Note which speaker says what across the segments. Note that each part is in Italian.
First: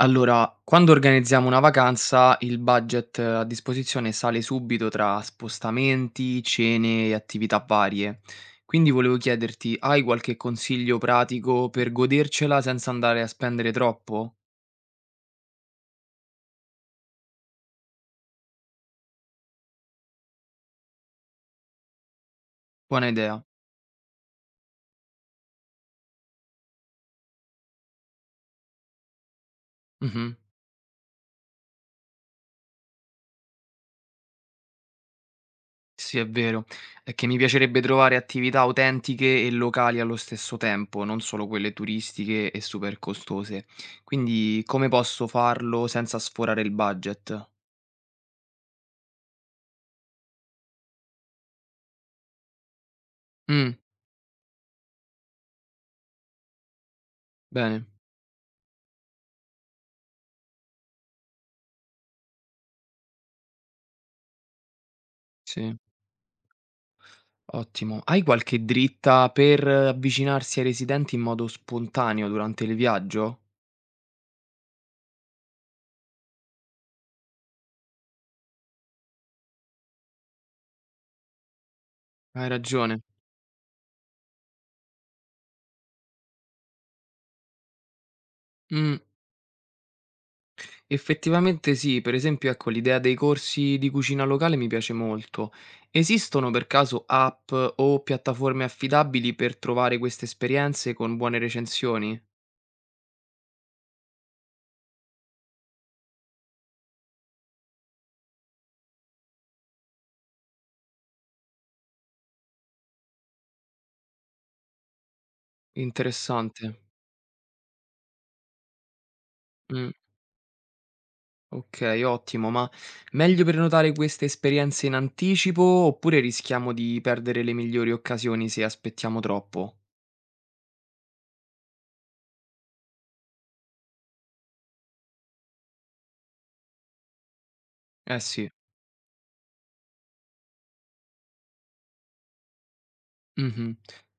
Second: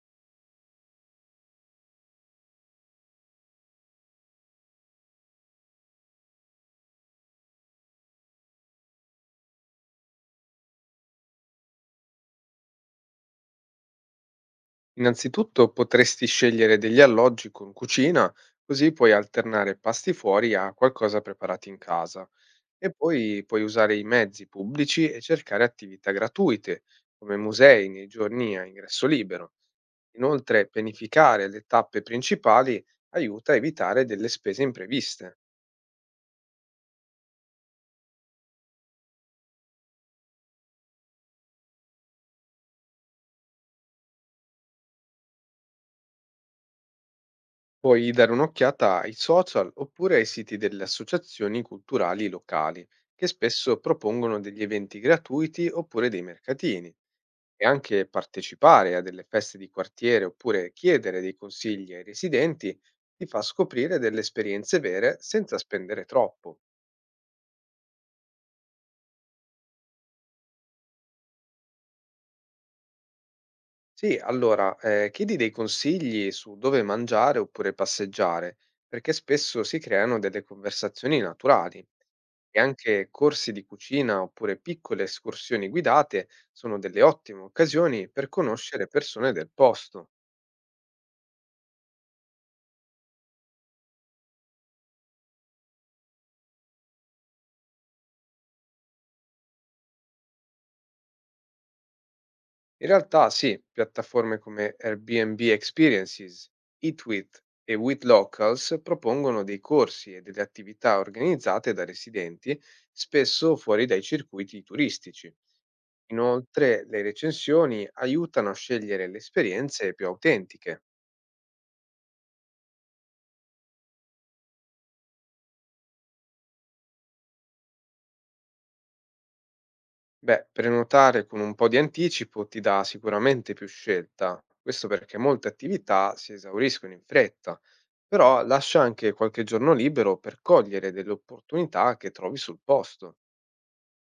Speaker 1: Allora, quando organizziamo una vacanza, il budget a disposizione sale subito tra spostamenti, cene e attività varie. Quindi volevo chiederti, hai qualche consiglio pratico per godercela senza andare a spendere troppo?
Speaker 2: Innanzitutto potresti scegliere degli alloggi con cucina, così puoi alternare pasti fuori a qualcosa preparati in casa. E
Speaker 1: Buona
Speaker 2: poi
Speaker 1: idea.
Speaker 2: puoi usare i mezzi pubblici e cercare attività gratuite, come musei nei giorni a ingresso libero.
Speaker 1: Mhm.
Speaker 2: Inoltre, pianificare le tappe principali aiuta a evitare delle spese impreviste.
Speaker 1: Sì, è vero. È che mi piacerebbe trovare attività autentiche e locali allo stesso tempo, non solo quelle turistiche e super costose. Quindi come posso farlo senza sforare il budget?
Speaker 2: Puoi dare un'occhiata ai social oppure ai siti delle associazioni culturali locali, che
Speaker 1: Mm,
Speaker 2: spesso propongono degli eventi gratuiti oppure dei mercatini. E
Speaker 1: bene,
Speaker 2: anche partecipare a delle feste di quartiere oppure chiedere dei consigli ai residenti ti fa scoprire delle esperienze vere senza
Speaker 1: sì.
Speaker 2: spendere troppo.
Speaker 1: Ottimo. Hai qualche dritta per avvicinarsi ai residenti in modo spontaneo durante il viaggio?
Speaker 2: Sì, allora chiedi dei consigli su dove mangiare oppure passeggiare, perché spesso si creano delle conversazioni naturali
Speaker 1: Hai
Speaker 2: e
Speaker 1: ragione.
Speaker 2: anche corsi di cucina oppure piccole escursioni guidate sono delle ottime occasioni per conoscere
Speaker 1: Mm,
Speaker 2: persone del posto.
Speaker 1: effettivamente sì, per esempio, ecco, l'idea dei corsi di cucina locale mi piace molto. Esistono per caso app o piattaforme affidabili per trovare queste esperienze con buone recensioni?
Speaker 2: In realtà sì, piattaforme come Airbnb Experiences, Eatwith e With Locals propongono dei corsi e delle attività organizzate da residenti, spesso fuori dai circuiti turistici.
Speaker 1: Interessante.
Speaker 2: Inoltre, le recensioni aiutano a scegliere le esperienze
Speaker 1: Mm,
Speaker 2: più autentiche.
Speaker 1: ok, ottimo, ma meglio prenotare queste esperienze in anticipo oppure rischiamo di perdere le migliori occasioni se aspettiamo troppo?
Speaker 2: Beh, prenotare con un po' di anticipo ti dà sicuramente più scelta, questo perché molte attività si esauriscono in fretta.
Speaker 1: Eh
Speaker 2: Però
Speaker 1: sì,
Speaker 2: lascia anche qualche giorno libero per cogliere delle opportunità che trovi sul posto.
Speaker 1: mh-mh.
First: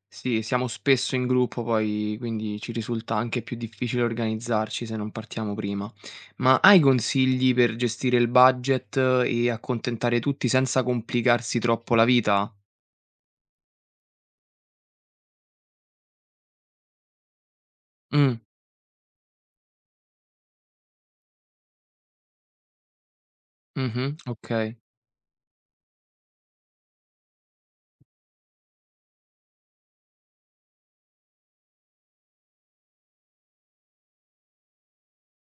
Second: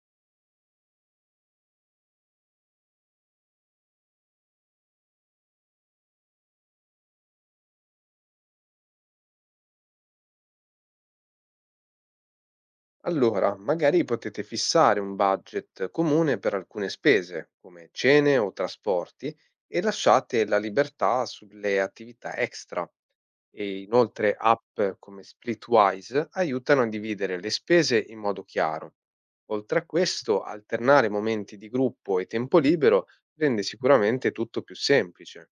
Speaker 1: Sì, siamo spesso in gruppo poi, quindi ci risulta anche più difficile organizzarci se non partiamo prima. Ma hai consigli per gestire il budget e accontentare tutti senza complicarsi troppo la vita?
Speaker 2: Allora, magari potete fissare un budget comune per alcune spese, come cene
Speaker 1: Mh,
Speaker 2: o trasporti, e lasciate la libertà sulle attività extra. E
Speaker 1: mh-mh,
Speaker 2: inoltre
Speaker 1: okay,
Speaker 2: app come Splitwise aiutano a dividere le spese in modo chiaro. Oltre a questo, alternare momenti di gruppo e tempo libero rende sicuramente tutto più semplice.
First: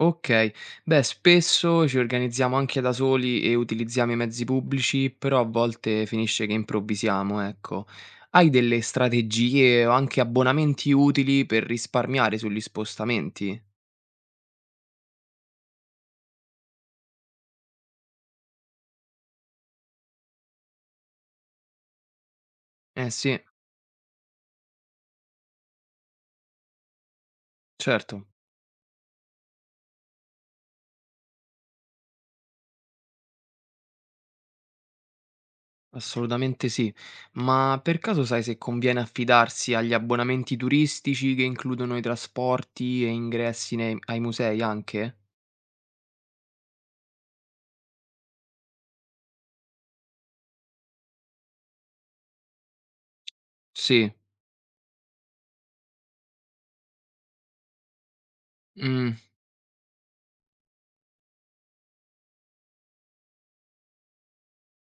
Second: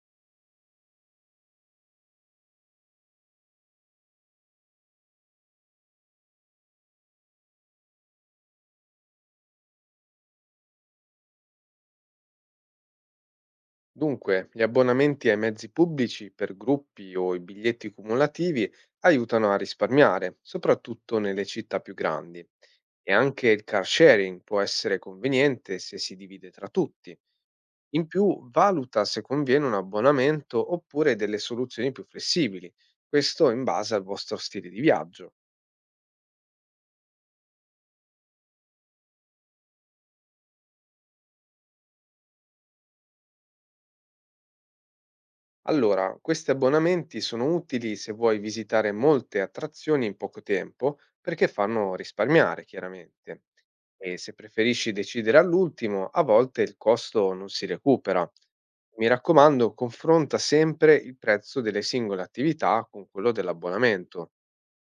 Speaker 1: okay. Beh, spesso ci organizziamo anche da soli e utilizziamo i mezzi pubblici, però a volte finisce che improvvisiamo, ecco. Hai delle strategie o anche abbonamenti utili per risparmiare sugli spostamenti?
Speaker 2: Dunque, gli abbonamenti ai mezzi pubblici per gruppi o i biglietti cumulativi aiutano a risparmiare, soprattutto nelle città più grandi.
Speaker 1: Eh
Speaker 2: E
Speaker 1: sì,
Speaker 2: anche il car sharing può essere conveniente se si divide tra tutti. In
Speaker 1: certo,
Speaker 2: più, valuta se conviene un abbonamento oppure delle soluzioni più flessibili, questo in base al vostro stile di viaggio.
Speaker 1: assolutamente sì. Ma per caso sai se conviene affidarsi agli abbonamenti turistici che includono i trasporti e ingressi ai musei anche?
Speaker 2: Allora, questi abbonamenti sono utili se vuoi visitare molte attrazioni in poco tempo, perché fanno risparmiare, chiaramente.
Speaker 1: Sì.
Speaker 2: E se preferisci decidere all'ultimo, a volte il costo non si recupera. Mi
Speaker 1: Mm,
Speaker 2: raccomando, confronta sempre il prezzo delle singole attività con quello dell'abbonamento.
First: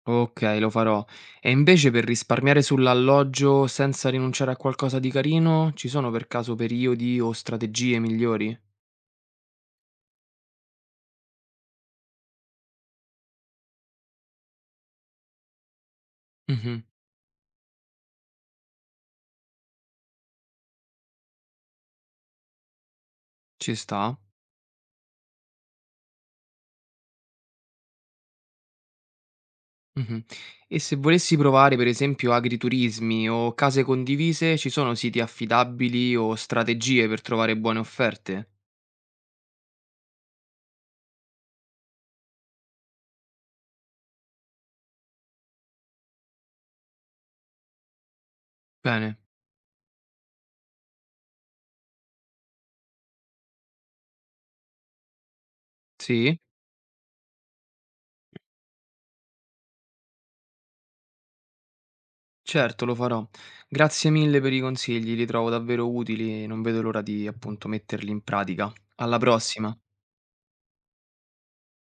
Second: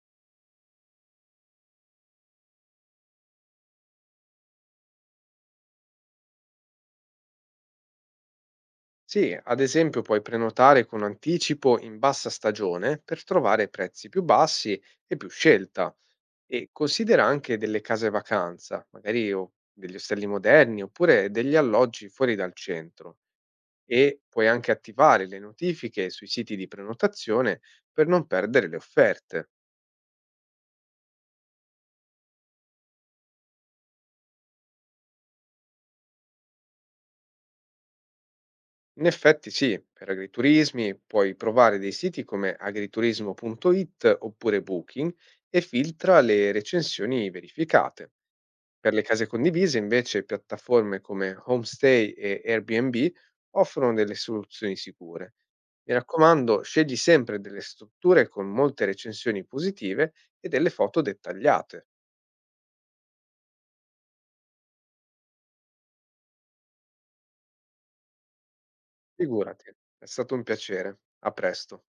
Speaker 1: ok, lo farò. E invece per risparmiare sull'alloggio senza rinunciare a qualcosa di carino, ci sono per caso periodi o strategie migliori?
Speaker 2: Sì, ad esempio puoi prenotare con anticipo in bassa stagione per trovare prezzi più bassi e più scelta. E
Speaker 1: Mhm.
Speaker 2: considera anche delle case vacanza, magari o degli ostelli moderni oppure degli alloggi fuori dal centro
Speaker 1: Ci sta.
Speaker 2: e puoi anche attivare le notifiche sui siti di prenotazione per non perdere le offerte.
Speaker 1: Mh-mh. E se volessi provare per esempio agriturismi o case condivise, ci sono siti affidabili o strategie per trovare buone offerte?
Speaker 2: In effetti sì, per agriturismi puoi provare dei siti come agriturismo.it oppure Booking e filtra le recensioni verificate. Per le
Speaker 1: Bene,
Speaker 2: case condivise, invece, piattaforme come Homestay e Airbnb offrono delle soluzioni sicure. Mi
Speaker 1: sì,
Speaker 2: raccomando, scegli sempre delle strutture con molte recensioni positive e delle foto dettagliate.
Speaker 1: certo lo farò. Grazie mille per i consigli, li trovo davvero utili e non vedo l'ora di appunto metterli in pratica. Alla
Speaker 2: Figurati,
Speaker 1: prossima.
Speaker 2: è stato un piacere. A presto.